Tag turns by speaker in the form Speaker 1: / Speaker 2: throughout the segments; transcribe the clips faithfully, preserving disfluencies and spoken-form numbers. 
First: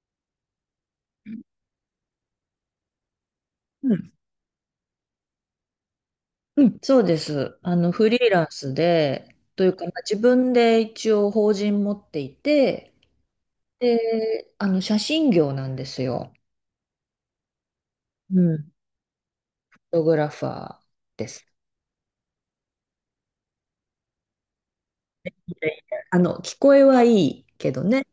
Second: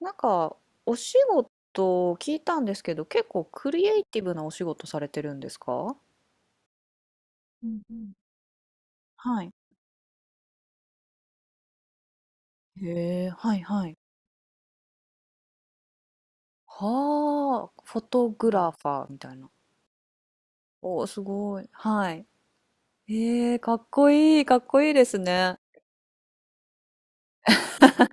Speaker 1: なんか、お仕事を聞いたんですけど、結構クリ
Speaker 2: う
Speaker 1: エイ
Speaker 2: ん、
Speaker 1: ティブなお仕事されてるんですか。
Speaker 2: うんそうです。
Speaker 1: う
Speaker 2: あ
Speaker 1: ん
Speaker 2: の、
Speaker 1: う
Speaker 2: フ
Speaker 1: ん。
Speaker 2: リーランスで、
Speaker 1: はい。
Speaker 2: というか、まあ自分で一応法人持っていて、
Speaker 1: へえ、はいはい。
Speaker 2: で、あの、写真業なんですよ。
Speaker 1: はあ、フォト
Speaker 2: う
Speaker 1: グ
Speaker 2: ん。フ
Speaker 1: ラファーみたいな。
Speaker 2: ォトグラファー。
Speaker 1: おー、すごい。はい。ええ、かっこいい、かっこいいですね。
Speaker 2: であの、聞こえはいいけどね。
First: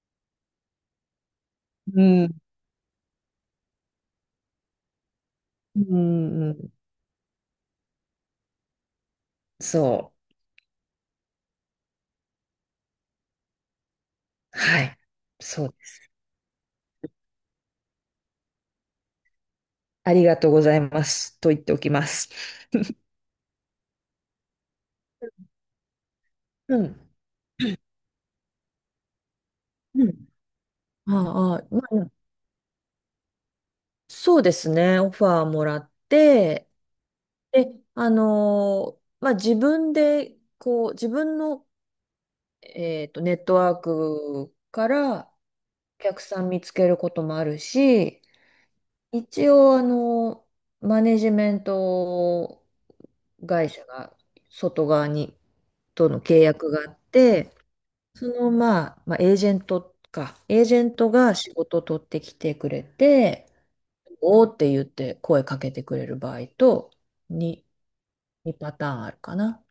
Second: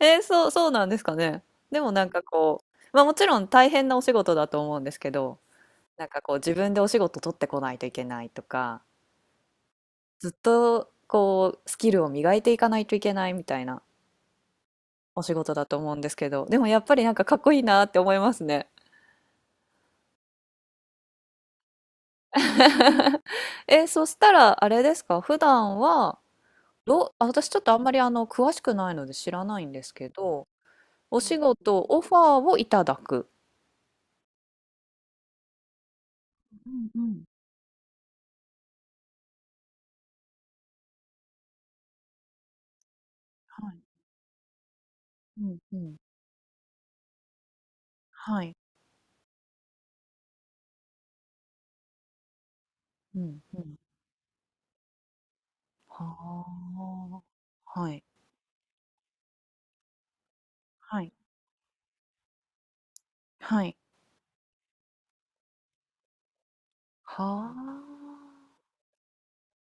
Speaker 1: えー、そう、そうなんですかね。でも
Speaker 2: う
Speaker 1: なんか
Speaker 2: ん。
Speaker 1: こう、まあもちろん大変なお仕事だと思うんですけど、
Speaker 2: う
Speaker 1: なんかこう
Speaker 2: ん、う
Speaker 1: 自
Speaker 2: ん
Speaker 1: 分でお仕事取ってこないといけないとか、
Speaker 2: そ
Speaker 1: ずっとこうスキルを磨いていかないといけないみたいな
Speaker 2: う。はい。
Speaker 1: お仕事だ
Speaker 2: そう
Speaker 1: と
Speaker 2: で
Speaker 1: 思うん
Speaker 2: す。
Speaker 1: ですけど、でもやっぱりなんかかっこいいなって思いますね。
Speaker 2: ありがとうございます。と言っておきます。
Speaker 1: え、そしたらあれですか、普段は、
Speaker 2: うん。
Speaker 1: どあ、私ちょっとあんまりあの詳しくないので知らないんです
Speaker 2: う
Speaker 1: け
Speaker 2: ん。
Speaker 1: ど、お仕
Speaker 2: ああ、ま
Speaker 1: 事、オ
Speaker 2: あ、
Speaker 1: ファーをいただく。
Speaker 2: そうですね。オファーもらって、
Speaker 1: うんうん。
Speaker 2: で、あのーまあ、自分で、こう、自分の、えっと、ネット
Speaker 1: は
Speaker 2: ワー
Speaker 1: い。
Speaker 2: クから
Speaker 1: うんうん。
Speaker 2: お客さん見つけることもあるし、
Speaker 1: はい。
Speaker 2: 一応、あのーマネジメント
Speaker 1: うんう
Speaker 2: 会
Speaker 1: ん。
Speaker 2: 社が外側に、との契
Speaker 1: は
Speaker 2: 約があって、
Speaker 1: あ。はい。
Speaker 2: その、まあ、まあ、エージェントか、エージェン
Speaker 1: は
Speaker 2: ト
Speaker 1: い。
Speaker 2: が仕事を取ってきてくれて、
Speaker 1: はい。
Speaker 2: おーって言って声かけてくれる場合と、
Speaker 1: は
Speaker 2: 2、
Speaker 1: あ。
Speaker 2: 2パターンあるかな。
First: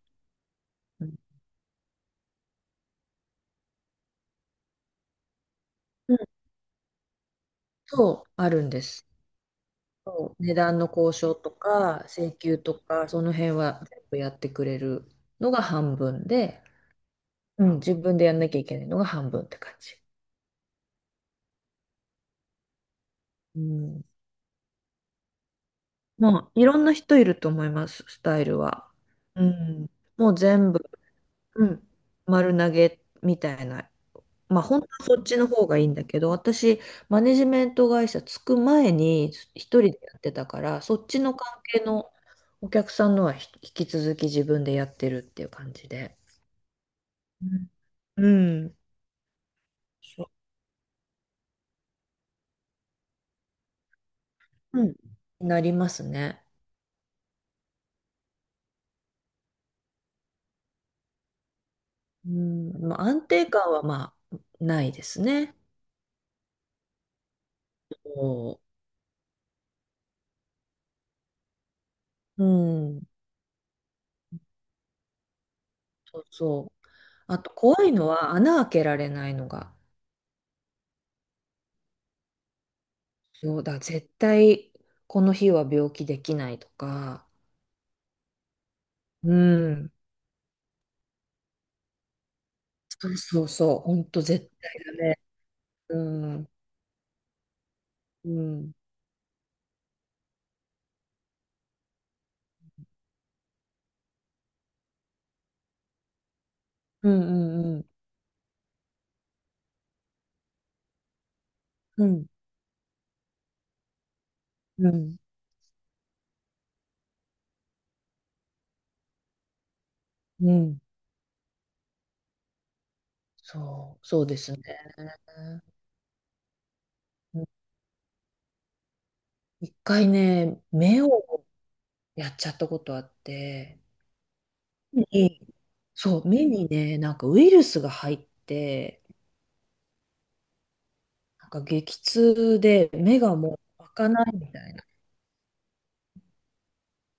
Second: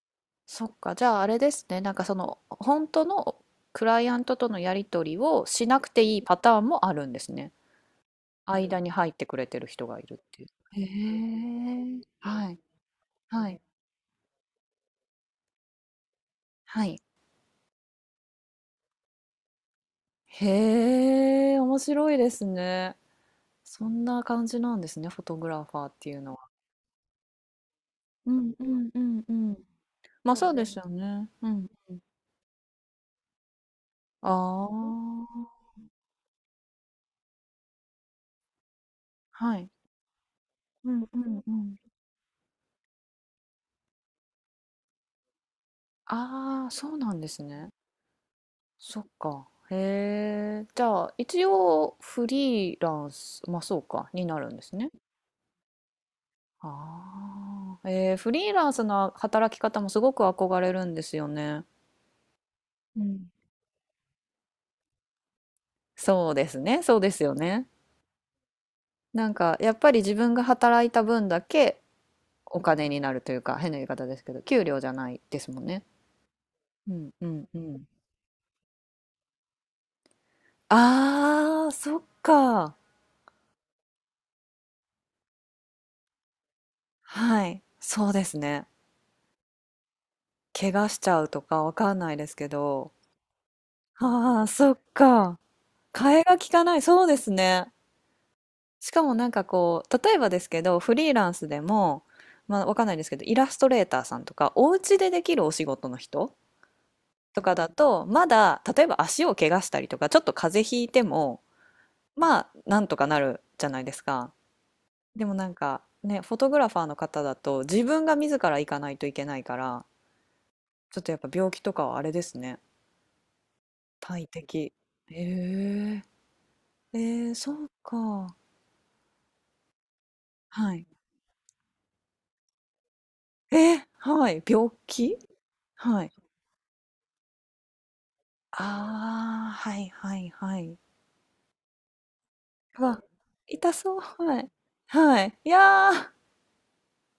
Speaker 1: そっか。じ
Speaker 2: う
Speaker 1: ゃああれですね。なんかその、本当のクライアントとのやり取りをしなくていい
Speaker 2: ん
Speaker 1: パターンもあるんですね。
Speaker 2: そう、あるん
Speaker 1: 間
Speaker 2: で
Speaker 1: に
Speaker 2: す。
Speaker 1: 入ってくれてる人がいるっ
Speaker 2: そ
Speaker 1: て
Speaker 2: う、
Speaker 1: いう。
Speaker 2: 値段
Speaker 1: へ
Speaker 2: の交渉と
Speaker 1: え、
Speaker 2: か、請
Speaker 1: は
Speaker 2: 求
Speaker 1: い、
Speaker 2: とか、その
Speaker 1: は
Speaker 2: 辺
Speaker 1: い、
Speaker 2: は全部やってくれるのが半分で、
Speaker 1: はい。
Speaker 2: うん、自分でやんなきゃいけないのが半分って感じ。
Speaker 1: へえ、面白いですね。
Speaker 2: う
Speaker 1: そん
Speaker 2: ん。
Speaker 1: な感じなんですね、フォトグラファーっていうの
Speaker 2: ま
Speaker 1: は。
Speaker 2: あ、いろんな人いると思います、ス
Speaker 1: う
Speaker 2: タイ
Speaker 1: ん
Speaker 2: ル
Speaker 1: うん
Speaker 2: は。
Speaker 1: うんう
Speaker 2: う
Speaker 1: ん。
Speaker 2: ん。も
Speaker 1: まあ
Speaker 2: う
Speaker 1: そうで
Speaker 2: 全
Speaker 1: すよ
Speaker 2: 部、
Speaker 1: ね。う
Speaker 2: う
Speaker 1: ん。
Speaker 2: ん、丸投げみたいな、まあ
Speaker 1: あ
Speaker 2: 本当はそっちの方
Speaker 1: あ、
Speaker 2: がいいんだけど、私、マネジメント会社つく前に一
Speaker 1: はい。
Speaker 2: 人でやってたから、
Speaker 1: う
Speaker 2: そ
Speaker 1: ん
Speaker 2: っ
Speaker 1: う
Speaker 2: ちの
Speaker 1: んう
Speaker 2: 関
Speaker 1: ん。
Speaker 2: 係のお客さんのはひ引き続き自分でやってるっていう感じで。
Speaker 1: ああ、そうなんです
Speaker 2: う
Speaker 1: ね。
Speaker 2: ん。うん
Speaker 1: そっか。
Speaker 2: そ
Speaker 1: へえ。じゃあ、一応フリーランス、まあそうか、になるんです
Speaker 2: う、う
Speaker 1: ね。
Speaker 2: んなりますね。
Speaker 1: ああ、えー、フリーランスの働き方もすごく憧れるんですよね。
Speaker 2: うん。まあ
Speaker 1: う
Speaker 2: 安
Speaker 1: ん、
Speaker 2: 定感はまあないですね。
Speaker 1: そうですね、そうですよね。
Speaker 2: そ
Speaker 1: なんかやっぱり自分が働いた分だけ
Speaker 2: う。う
Speaker 1: お金に
Speaker 2: ん。
Speaker 1: なるというか、変な言い方ですけど、給料じゃないですもんね。
Speaker 2: そうそう。
Speaker 1: うんう
Speaker 2: あ
Speaker 1: ん
Speaker 2: と
Speaker 1: う
Speaker 2: 怖
Speaker 1: ん。
Speaker 2: いのは穴開けられないのが。
Speaker 1: ああ、そっか。
Speaker 2: そうだ、絶対この日は病気できないとか。
Speaker 1: はい、そうですね。
Speaker 2: うん、
Speaker 1: 怪我しちゃうとかわかんないですけど。
Speaker 2: そうそうそう、ほんと
Speaker 1: ああ、
Speaker 2: 絶
Speaker 1: そっ
Speaker 2: 対だね。
Speaker 1: か。
Speaker 2: う
Speaker 1: 替えが利
Speaker 2: ん、
Speaker 1: かない、そうですね。
Speaker 2: うん、
Speaker 1: しかもなんかこう、例えばですけど、フリーランスでも、まあわかんないですけど、イラストレーターさんとか、お家でできるお仕事の人
Speaker 2: う
Speaker 1: とかだ
Speaker 2: ん、うん、
Speaker 1: と、まだ、例えば足を怪我したりとか、ちょっと風邪ひいても、
Speaker 2: うん、
Speaker 1: まあ、なんとかなるじゃないですか。
Speaker 2: うん、
Speaker 1: でもなんか、ね、フォトグラファーの方だと、自分が自ら行かないといけないから、
Speaker 2: うん、
Speaker 1: ちょっとやっぱ病気とかはあれですね。
Speaker 2: そう、そ
Speaker 1: 大
Speaker 2: うですね。
Speaker 1: 敵。えええー、
Speaker 2: うん、
Speaker 1: そうか。
Speaker 2: 一回ね、
Speaker 1: はい。
Speaker 2: 目をやっちゃったことあっ
Speaker 1: え
Speaker 2: て、
Speaker 1: ー、はい。病
Speaker 2: 目
Speaker 1: 気。
Speaker 2: に
Speaker 1: はい。
Speaker 2: そう、目にね、なんかウイルスが入って、
Speaker 1: ああ、はいはいはい。
Speaker 2: なんか激痛で
Speaker 1: わ、
Speaker 2: 目がも
Speaker 1: 痛
Speaker 2: う
Speaker 1: そう、
Speaker 2: 開かない
Speaker 1: はい。
Speaker 2: みたいな。
Speaker 1: はい。いやー、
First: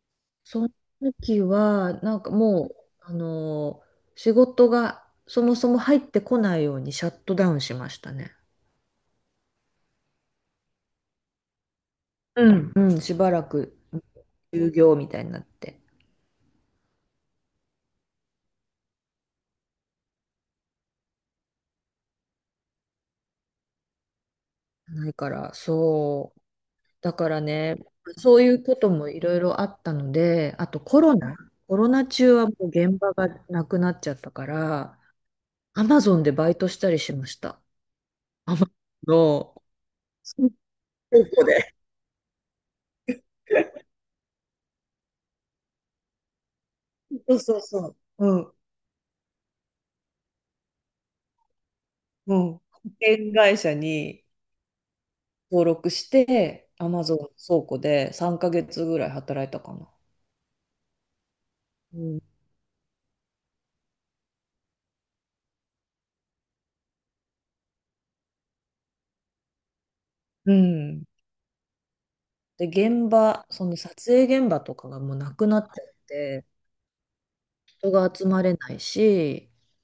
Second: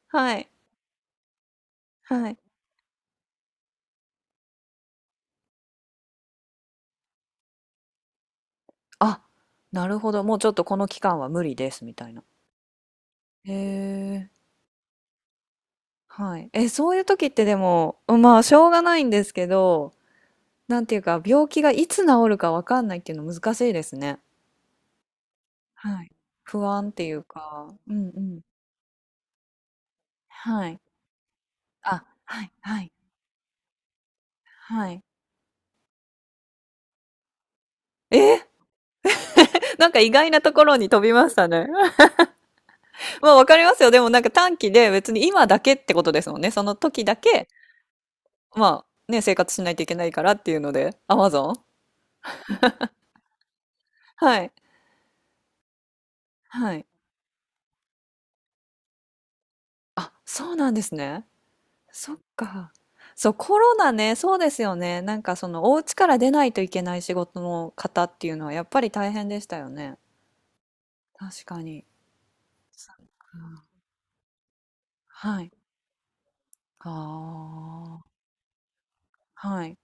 Speaker 1: はい。
Speaker 2: その時は、なん
Speaker 1: は
Speaker 2: か
Speaker 1: い。
Speaker 2: もう、あのー仕事がそもそも入ってこないようにシャットダウンしましたね。
Speaker 1: あ、なるほど。もうちょっとこの期間は無理です、みたいな。
Speaker 2: うんうん、しばら
Speaker 1: へ
Speaker 2: く
Speaker 1: え、
Speaker 2: 休業みたいになって
Speaker 1: はい。え、そういう時ってでも、まあ、しょうがないんですけど、なんていうか、病気がいつ治るかわかんないっていうの難しいですね。
Speaker 2: ないから、
Speaker 1: はい。
Speaker 2: そう。
Speaker 1: 不安ってい
Speaker 2: だ
Speaker 1: う
Speaker 2: から
Speaker 1: か、
Speaker 2: ね、
Speaker 1: うんう
Speaker 2: そ
Speaker 1: ん。
Speaker 2: ういうこともいろいろあったので、あ
Speaker 1: は
Speaker 2: と
Speaker 1: い。
Speaker 2: コロナ、コロ
Speaker 1: あ、
Speaker 2: ナ中
Speaker 1: は
Speaker 2: は
Speaker 1: い、
Speaker 2: もう
Speaker 1: はい、
Speaker 2: 現場がなくなっちゃったか
Speaker 1: は
Speaker 2: ら、
Speaker 1: い。
Speaker 2: アマゾンでバイトしたりしました。
Speaker 1: えー、
Speaker 2: アマゾンの
Speaker 1: なんか意外な
Speaker 2: そ
Speaker 1: ところに飛びましたね。まあ、わかりますよ。でもなんか短期で別に今だけってことですもんね。その時だ
Speaker 2: う
Speaker 1: け、
Speaker 2: そうそう。うん。
Speaker 1: まあね、生活しないといけないからっていうので、Amazon？
Speaker 2: うん。保険会社に
Speaker 1: はい。
Speaker 2: 登録して、
Speaker 1: はい。
Speaker 2: アマゾン倉庫でさんかげつぐらい働いたかな。
Speaker 1: あ、そうなんですね。
Speaker 2: う
Speaker 1: そっ
Speaker 2: ん
Speaker 1: か。そう、コロナね、そうですよね。なんかそのお家から出ないといけない仕事の方っていうのはやっぱり大変でしたよね。
Speaker 2: うん。
Speaker 1: 確かに。
Speaker 2: で、
Speaker 1: そっ
Speaker 2: 現場、
Speaker 1: か。
Speaker 2: その撮影現場とかがもうな
Speaker 1: は
Speaker 2: く
Speaker 1: い。
Speaker 2: なっちゃって、人
Speaker 1: あ
Speaker 2: が
Speaker 1: あ、
Speaker 2: 集まれないし、
Speaker 1: はい。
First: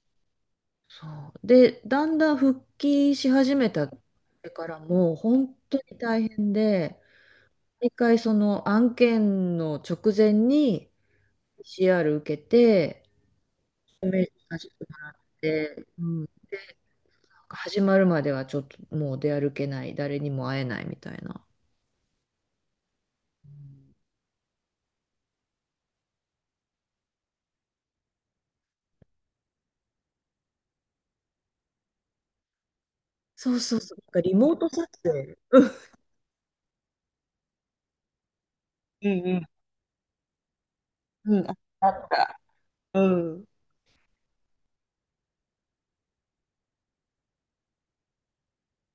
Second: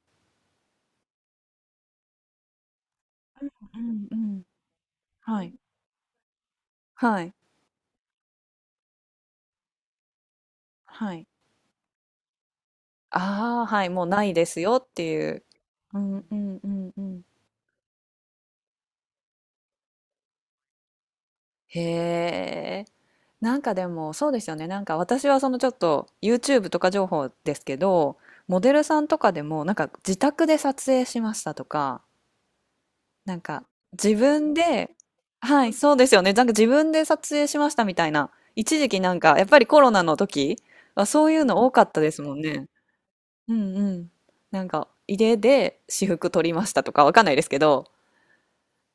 Speaker 2: そう。で、だんだん復帰し始め
Speaker 1: う
Speaker 2: た
Speaker 1: んうん。
Speaker 2: からもう
Speaker 1: は
Speaker 2: 本
Speaker 1: い。
Speaker 2: 当に大変で、
Speaker 1: はい。
Speaker 2: 一回その案件の直前に
Speaker 1: はい。
Speaker 2: ピーシーアール 受けて、
Speaker 1: ああ、はい。もう
Speaker 2: メ
Speaker 1: な
Speaker 2: ー
Speaker 1: い
Speaker 2: ル
Speaker 1: で
Speaker 2: さ
Speaker 1: す
Speaker 2: せて
Speaker 1: よっ
Speaker 2: も
Speaker 1: て
Speaker 2: らっ
Speaker 1: いう。
Speaker 2: て、
Speaker 1: う
Speaker 2: う
Speaker 1: ん
Speaker 2: ん、な
Speaker 1: うんうんうん。
Speaker 2: んか始まるまではちょっともう出歩けない、誰にも会えないみたいな。
Speaker 1: へえ。
Speaker 2: う
Speaker 1: なんかで
Speaker 2: ん
Speaker 1: もそうですよね。なんか私はそのちょっと YouTube とか情報ですけど、モデルさんとかでもなんか自宅で撮影しましたとか、なん
Speaker 2: そう
Speaker 1: か
Speaker 2: そうそう、なん
Speaker 1: 自
Speaker 2: かリモ
Speaker 1: 分
Speaker 2: ート撮
Speaker 1: で、
Speaker 2: 影。
Speaker 1: はい、そうですよね。なんか自分で撮影しましたみたいな。一時期
Speaker 2: う
Speaker 1: なんかや
Speaker 2: ん
Speaker 1: っぱりコロナの時はそ
Speaker 2: う
Speaker 1: うい
Speaker 2: ん。う
Speaker 1: う
Speaker 2: ん、あ
Speaker 1: の多か
Speaker 2: あ
Speaker 1: った
Speaker 2: っ
Speaker 1: ですもん
Speaker 2: た。
Speaker 1: ね。
Speaker 2: うん。
Speaker 1: うんうん。なんか家で私服撮りましたとかわかんないですけど、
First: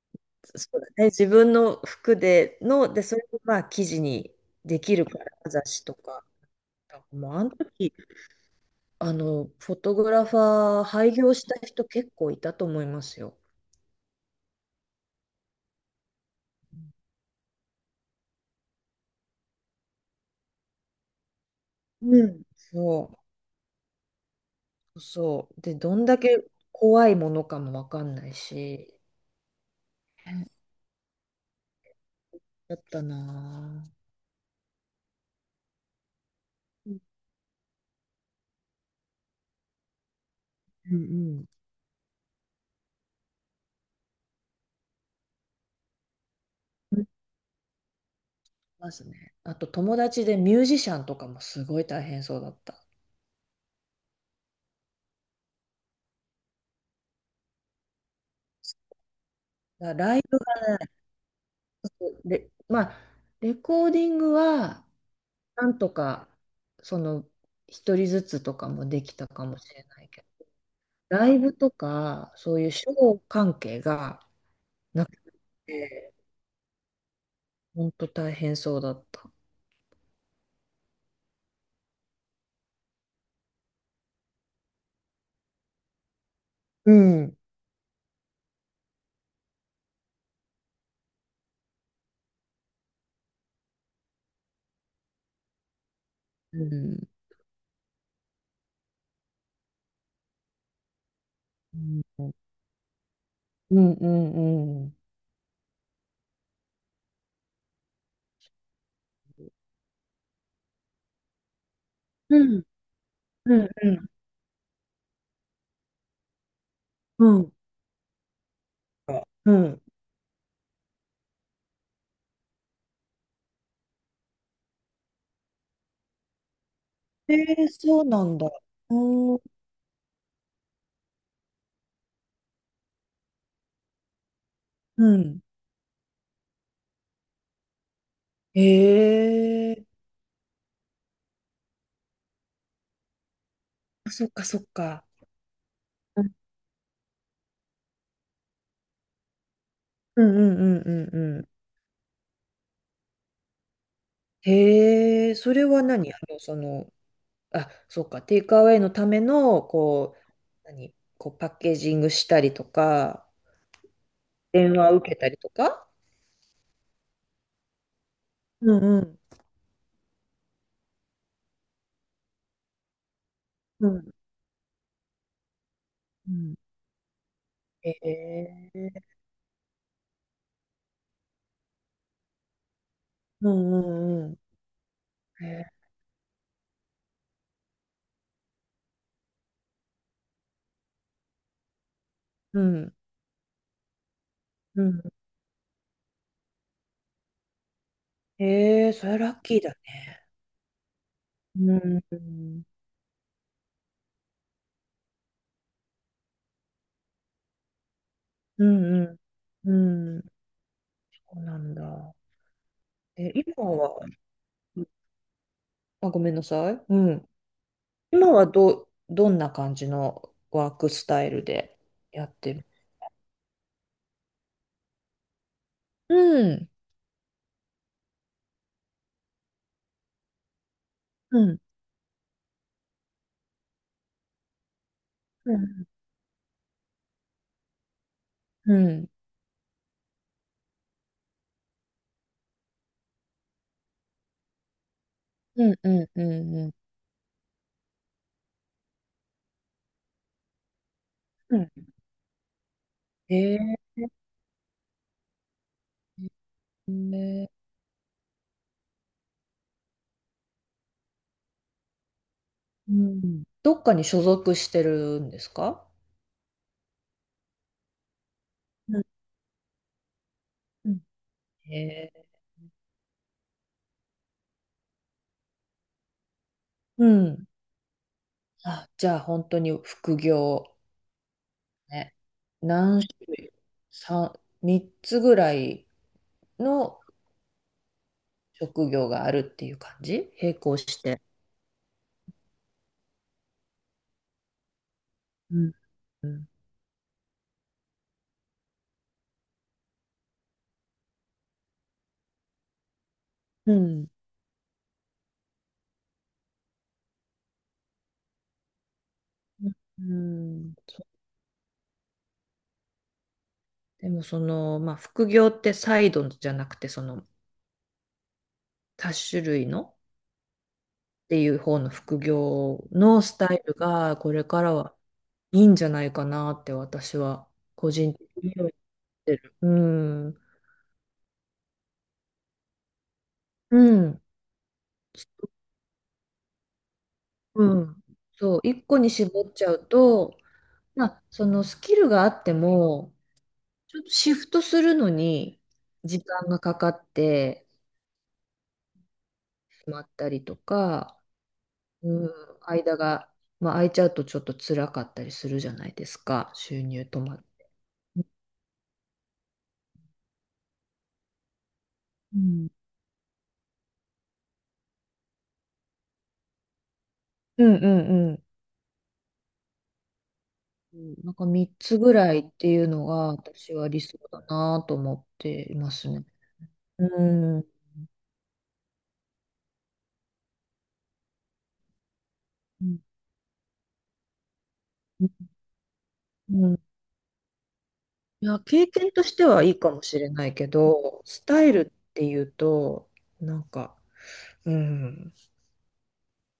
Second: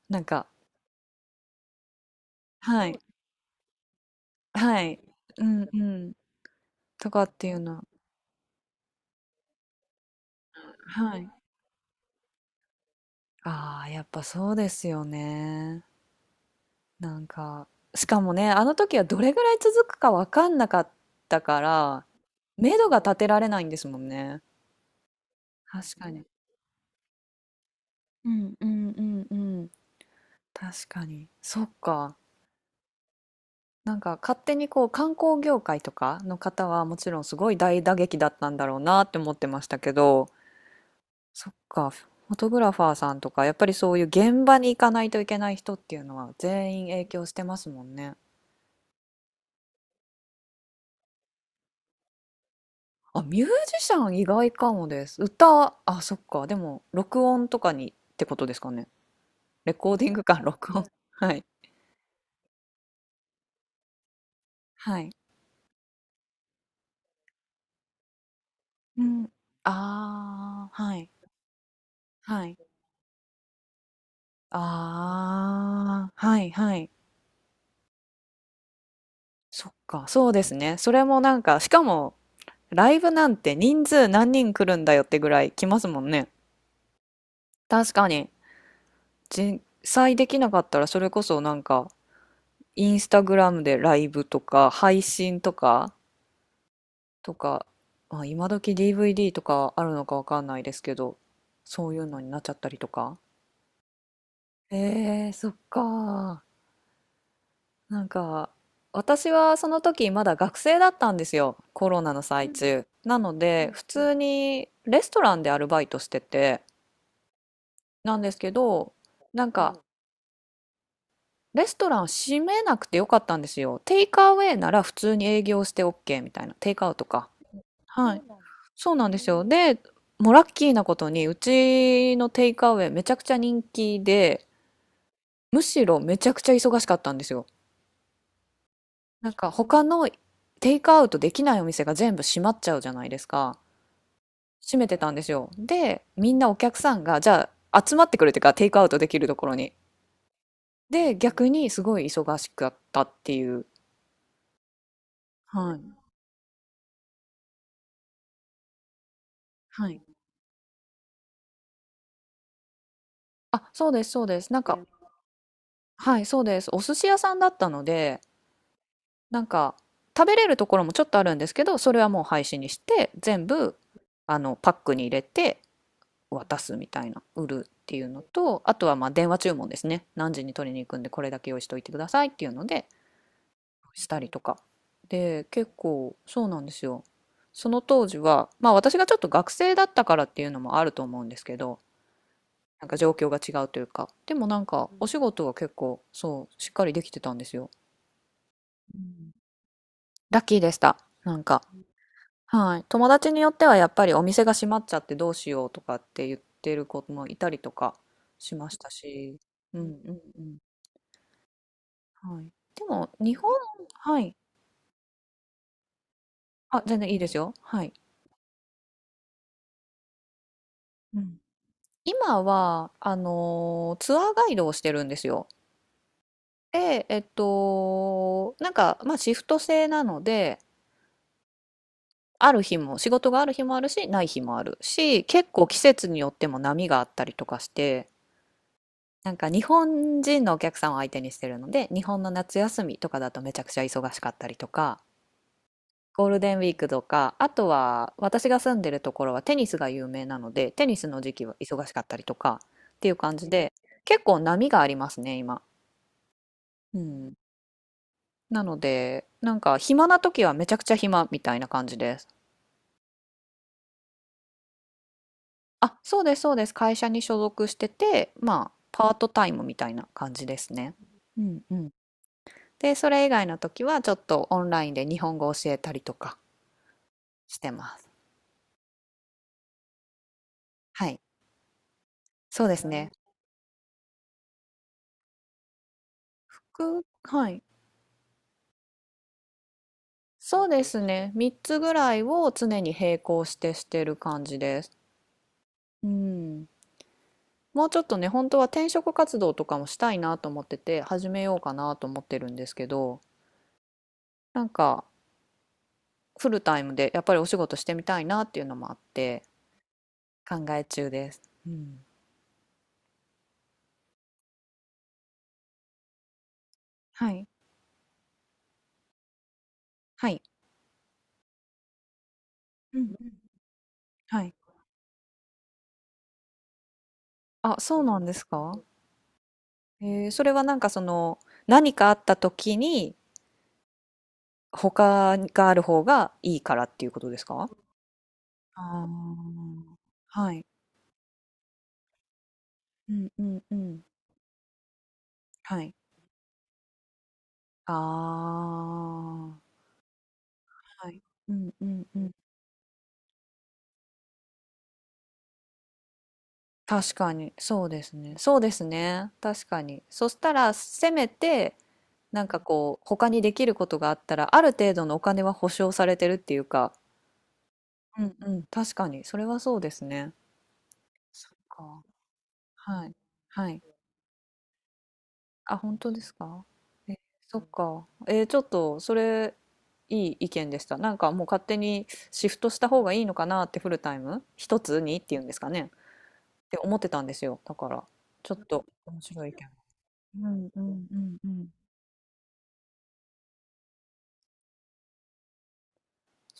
Speaker 1: なんか、
Speaker 2: そうだね、自分の服で
Speaker 1: は
Speaker 2: の、
Speaker 1: い、
Speaker 2: で、それをまあ記事にで
Speaker 1: は
Speaker 2: き
Speaker 1: い、
Speaker 2: るから、
Speaker 1: うん
Speaker 2: 雑
Speaker 1: う
Speaker 2: 誌と
Speaker 1: ん。
Speaker 2: か。
Speaker 1: とか
Speaker 2: も
Speaker 1: っ
Speaker 2: うあ
Speaker 1: て
Speaker 2: の
Speaker 1: いうの。
Speaker 2: 時、あの、フォトグラファー廃
Speaker 1: はい。
Speaker 2: 業した人結構いたと思いますよ。
Speaker 1: ああ、やっぱそうですよね。なんか、しかもね、あの時はどれぐらい続くかわかんなかったから、
Speaker 2: うん。
Speaker 1: 目処が立
Speaker 2: そ
Speaker 1: てられないんですもんね。
Speaker 2: う、そう。で、
Speaker 1: 確
Speaker 2: どん
Speaker 1: か
Speaker 2: だ
Speaker 1: に。
Speaker 2: け怖いものかもわかんな
Speaker 1: う
Speaker 2: い
Speaker 1: んうん
Speaker 2: し、
Speaker 1: うんうん。確かに。そっか。
Speaker 2: だったな
Speaker 1: なんか勝手にこう観光業界とかの方は
Speaker 2: ぁ。う
Speaker 1: も
Speaker 2: ん
Speaker 1: ちろんすごい大打撃だったんだろうなって思ってましたけど、
Speaker 2: うん
Speaker 1: そっか、フォトグラファーさんとか、やっぱりそういう現場に行かないといけない人っていうのは全員
Speaker 2: う
Speaker 1: 影
Speaker 2: ん
Speaker 1: 響してますもんね。
Speaker 2: ますね。あと友達でミュージシャンとかもすごい大変そうだった。だか
Speaker 1: あ、ミュージシャン意外かもです。歌、はあ、そっか、でも録音とかにってことですかね。レコ
Speaker 2: ら
Speaker 1: ーディン
Speaker 2: ライ
Speaker 1: グ
Speaker 2: ブ、
Speaker 1: か、録音。はい。
Speaker 2: レまあ、レコーディングは
Speaker 1: はい。
Speaker 2: なんとか、その、一人ずつとかもで
Speaker 1: う
Speaker 2: き
Speaker 1: ん。
Speaker 2: たかもしれないけ
Speaker 1: ああ、はい。
Speaker 2: ど、ライブとか、
Speaker 1: は
Speaker 2: そ
Speaker 1: い。
Speaker 2: ういうショー関係がなく
Speaker 1: ああ、
Speaker 2: て、
Speaker 1: はい、はい。
Speaker 2: 本当大変そうだった。
Speaker 1: そっか、そうですね。それもなんか、しかも、ライブなんて人数何人来るんだよってぐらい来ますもんね。
Speaker 2: うん。
Speaker 1: 確かに。実際できなかったらそれこそなんかインスタグラムでライブとか配信とか
Speaker 2: うん。
Speaker 1: とか、まあ、今時 ディーブイディー とかあるのかわかんないですけど、
Speaker 2: う
Speaker 1: そういうの
Speaker 2: ん、
Speaker 1: になっちゃったりとか。
Speaker 2: うん、うん。
Speaker 1: えー、そっか。なんか私はその時まだ学生だったんですよ。コロナの
Speaker 2: う
Speaker 1: 最
Speaker 2: ん
Speaker 1: 中なの
Speaker 2: うん、
Speaker 1: で普
Speaker 2: うん、
Speaker 1: 通にレストランでアルバイトしてて、
Speaker 2: うん。うん
Speaker 1: なんですけど、なん
Speaker 2: う
Speaker 1: か
Speaker 2: ん。
Speaker 1: レストラン閉めなくてよかったんですよ。テイクアウェイなら普通に営業して OK みたいな。テイクアウトか。
Speaker 2: えー、そう
Speaker 1: はい。
Speaker 2: なんだ。
Speaker 1: そうなんです
Speaker 2: う
Speaker 1: ね
Speaker 2: ん、
Speaker 1: よ。で、もうラッキーなことに、うちのテイクアウェイめちゃくちゃ人気で、
Speaker 2: うん。
Speaker 1: むしろめちゃくちゃ忙しかったんですよ。
Speaker 2: へ
Speaker 1: なんか他
Speaker 2: え、
Speaker 1: のテイクアウトできないお店が全部閉まっちゃうじゃないですか。
Speaker 2: あそっかそっ
Speaker 1: 閉めて
Speaker 2: か。
Speaker 1: たんですよ。で、
Speaker 2: う
Speaker 1: み
Speaker 2: ん
Speaker 1: んなお客さんが、じゃあ集まってくるっていうか、テイクアウトできるところに。
Speaker 2: うんうんうんうん。
Speaker 1: で、
Speaker 2: う
Speaker 1: 逆
Speaker 2: ん
Speaker 1: にすごい忙しかったっていう。
Speaker 2: へえ、それ
Speaker 1: は
Speaker 2: は
Speaker 1: い。
Speaker 2: 何あの、その、あ、そうか、テイクアウェイのための、
Speaker 1: はい。
Speaker 2: こう、何、こうパッケージングしたりとか、
Speaker 1: あ、そうです、そうです。なん
Speaker 2: 電
Speaker 1: か、
Speaker 2: 話を受けたりとか。
Speaker 1: はい、そうです。お寿司屋さんだったので、
Speaker 2: うんうん
Speaker 1: なんか、食べれるところもちょっとあるんですけど、それはもう廃止にして、全部、
Speaker 2: うん
Speaker 1: あの、パックに入れて
Speaker 2: うん
Speaker 1: 渡すみたいな、売るっ
Speaker 2: へ
Speaker 1: ていうのと、あと
Speaker 2: え
Speaker 1: はまあ電話注文ですね。何時に取りに行くんで、これだけ用意しておいてくださいっていうので、
Speaker 2: うん
Speaker 1: した
Speaker 2: う
Speaker 1: り
Speaker 2: んう
Speaker 1: とか。で、
Speaker 2: んへ
Speaker 1: 結
Speaker 2: え。
Speaker 1: 構、そうなんですよ。その当時は、まあ私がちょっと学生だったからっていうのもあると思うんですけど、
Speaker 2: う
Speaker 1: なん
Speaker 2: ん。
Speaker 1: か状況が違うというか。でもなん
Speaker 2: う
Speaker 1: か、
Speaker 2: ん
Speaker 1: お仕事は結構、そう、しっかりできてたんですよ。
Speaker 2: へえ
Speaker 1: う
Speaker 2: それ
Speaker 1: ん、
Speaker 2: ラッキーだね。
Speaker 1: ラッキーでした。なん
Speaker 2: う
Speaker 1: か、
Speaker 2: んうん
Speaker 1: はい。友達によってはやっぱりお店が閉まっちゃってどうしようとかって言ってる子もいたりとかし
Speaker 2: う
Speaker 1: ました
Speaker 2: ん
Speaker 1: し、
Speaker 2: う
Speaker 1: うんんうん
Speaker 2: ん
Speaker 1: うん。
Speaker 2: そうなんだ。
Speaker 1: はい。でも、
Speaker 2: え、
Speaker 1: 日本、
Speaker 2: 今は、
Speaker 1: はい。
Speaker 2: あ、ごめんなさ
Speaker 1: あ、
Speaker 2: い。う
Speaker 1: 全然いいで
Speaker 2: ん。
Speaker 1: すよ。はい。
Speaker 2: 今はど、どんな感じのワークス
Speaker 1: う
Speaker 2: タイ
Speaker 1: ん。
Speaker 2: ルでやっ
Speaker 1: 今
Speaker 2: てる？
Speaker 1: は、あのーツアーガイドをしてるんですよ。
Speaker 2: うん
Speaker 1: で、えっと、なんか、まあ、シフト制なので、
Speaker 2: うん
Speaker 1: ある日も仕事がある日もあるしない日もあるし、結
Speaker 2: う
Speaker 1: 構季
Speaker 2: ん
Speaker 1: 節によっても波があったりとかして、
Speaker 2: うん。
Speaker 1: なんか日本人のお客さんを相手にしてるので、日本の夏休みとかだとめちゃくちゃ忙しかったりとか、
Speaker 2: うんうんう
Speaker 1: ゴールデ
Speaker 2: ん
Speaker 1: ンウ
Speaker 2: う
Speaker 1: ィ
Speaker 2: ん。
Speaker 1: ークとか、あとは私が住んでるところはテニスが有名なので、テニスの時期は
Speaker 2: うん。
Speaker 1: 忙しかったりとかっていう
Speaker 2: へ
Speaker 1: 感じで、
Speaker 2: え。
Speaker 1: 結構波がありますね今。うん、
Speaker 2: ね
Speaker 1: なのでなんか暇な時はめちゃくちゃ暇みたいな感じです。
Speaker 2: うん。どっかに所属してるんですか？
Speaker 1: あ、そうですそうです。会社に所属してて、まあ、
Speaker 2: うん
Speaker 1: パートタイムみたいな感じです
Speaker 2: う
Speaker 1: ね。
Speaker 2: ん
Speaker 1: うんう
Speaker 2: へ
Speaker 1: ん。
Speaker 2: え。
Speaker 1: で、それ以外の時はちょっとオンラインで日本語を教えたりとか
Speaker 2: うん。
Speaker 1: してます。
Speaker 2: あ、じゃあ本当に副業
Speaker 1: はい。
Speaker 2: ね。
Speaker 1: そうです
Speaker 2: 何
Speaker 1: ね。
Speaker 2: 種類 ?さん、三つぐらいの
Speaker 1: く、はい。
Speaker 2: 職業があるっていう感じ並
Speaker 1: そう
Speaker 2: 行
Speaker 1: です
Speaker 2: して。
Speaker 1: ね。みっつぐらいを常に並行してしてる感じです。
Speaker 2: うん
Speaker 1: う
Speaker 2: うん
Speaker 1: ん。もうちょっとね、本当は転職活動とかもしたいなと思ってて、始めようかなと思ってるんですけど、
Speaker 2: うん
Speaker 1: なんかフルタイムでやっぱりお仕事してみたいなっていうのもあって、
Speaker 2: う
Speaker 1: 考
Speaker 2: ん
Speaker 1: え
Speaker 2: そう、
Speaker 1: 中です。うん。
Speaker 2: でもその、まあ、副業ってサイドじゃなくてその
Speaker 1: はい。
Speaker 2: 多種類の
Speaker 1: はい。
Speaker 2: っていう方の副業
Speaker 1: うんうん。
Speaker 2: のスタイルがこ
Speaker 1: は
Speaker 2: れ
Speaker 1: い。
Speaker 2: からはいいんじゃないかなって私は
Speaker 1: あ、
Speaker 2: 個
Speaker 1: そう
Speaker 2: 人
Speaker 1: な
Speaker 2: 的
Speaker 1: んです
Speaker 2: には言っ
Speaker 1: か？
Speaker 2: てる。う
Speaker 1: ええ、
Speaker 2: ん。
Speaker 1: それはなんかその、何かあった時に、
Speaker 2: うん。
Speaker 1: 他がある方がいいからっていうことですか？
Speaker 2: うん。そう、一個
Speaker 1: あ
Speaker 2: に絞っちゃ
Speaker 1: あ、
Speaker 2: うと、
Speaker 1: はい。
Speaker 2: まあ、そのスキルがあって
Speaker 1: う
Speaker 2: も、
Speaker 1: んうんう
Speaker 2: ちょっ
Speaker 1: ん。
Speaker 2: とシフトするのに
Speaker 1: はい。
Speaker 2: 時間がかかって
Speaker 1: ああ。
Speaker 2: しまったりと
Speaker 1: は
Speaker 2: か、
Speaker 1: い。うんうん
Speaker 2: う
Speaker 1: うん。
Speaker 2: ん、間が、まあ、空いちゃうとちょっと辛かったりするじゃないですか、収入
Speaker 1: 確
Speaker 2: 止
Speaker 1: か
Speaker 2: まっ
Speaker 1: に、
Speaker 2: て。
Speaker 1: そうですね。そうですね、確かに。そしたら、せめて、
Speaker 2: う
Speaker 1: なんか
Speaker 2: ん
Speaker 1: こう、他にできることがあったら、ある程度のお金は保証されてるっていうか、
Speaker 2: うんう
Speaker 1: う
Speaker 2: んう
Speaker 1: ん
Speaker 2: ん。
Speaker 1: うん、確かに、それはそうですね。
Speaker 2: うんなんか
Speaker 1: そっ
Speaker 2: みっつ
Speaker 1: か。
Speaker 2: ぐらいっていうの
Speaker 1: はい。
Speaker 2: が
Speaker 1: は
Speaker 2: 私
Speaker 1: い。
Speaker 2: は理想だなと思ってい
Speaker 1: あ、
Speaker 2: ま
Speaker 1: 本
Speaker 2: す
Speaker 1: 当で
Speaker 2: ね。
Speaker 1: すか。
Speaker 2: う
Speaker 1: え、そ
Speaker 2: ん。
Speaker 1: っ
Speaker 2: う
Speaker 1: か。えーちょっと、それ、いい意見でした。なんかもう勝手にシフトした方が
Speaker 2: ん
Speaker 1: いいのかなって、フルタイム一つにっていうんですかね。
Speaker 2: う
Speaker 1: って
Speaker 2: ん、
Speaker 1: 思ってたんですよ。だから、
Speaker 2: い
Speaker 1: ちょ
Speaker 2: や、
Speaker 1: っと
Speaker 2: 経験
Speaker 1: 面
Speaker 2: とし
Speaker 1: 白
Speaker 2: て
Speaker 1: い意
Speaker 2: は
Speaker 1: 見。
Speaker 2: いいかもしれな
Speaker 1: う
Speaker 2: いけ
Speaker 1: んうんう
Speaker 2: ど、
Speaker 1: ん
Speaker 2: ス
Speaker 1: う
Speaker 2: タ
Speaker 1: ん。
Speaker 2: イルっていうと、なんか、うん、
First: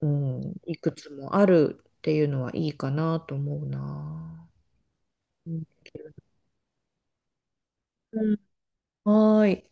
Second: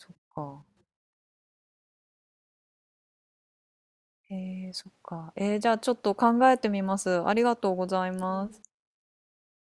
Speaker 2: う
Speaker 1: っ
Speaker 2: ん、
Speaker 1: か。
Speaker 2: いくつもあるっていうのはいいかなと思うな。
Speaker 1: えー、そっか。
Speaker 2: う
Speaker 1: えー
Speaker 2: ん、
Speaker 1: じゃあちょっと考えてみます。ありがとうござい
Speaker 2: うん
Speaker 1: ます。
Speaker 2: はーい。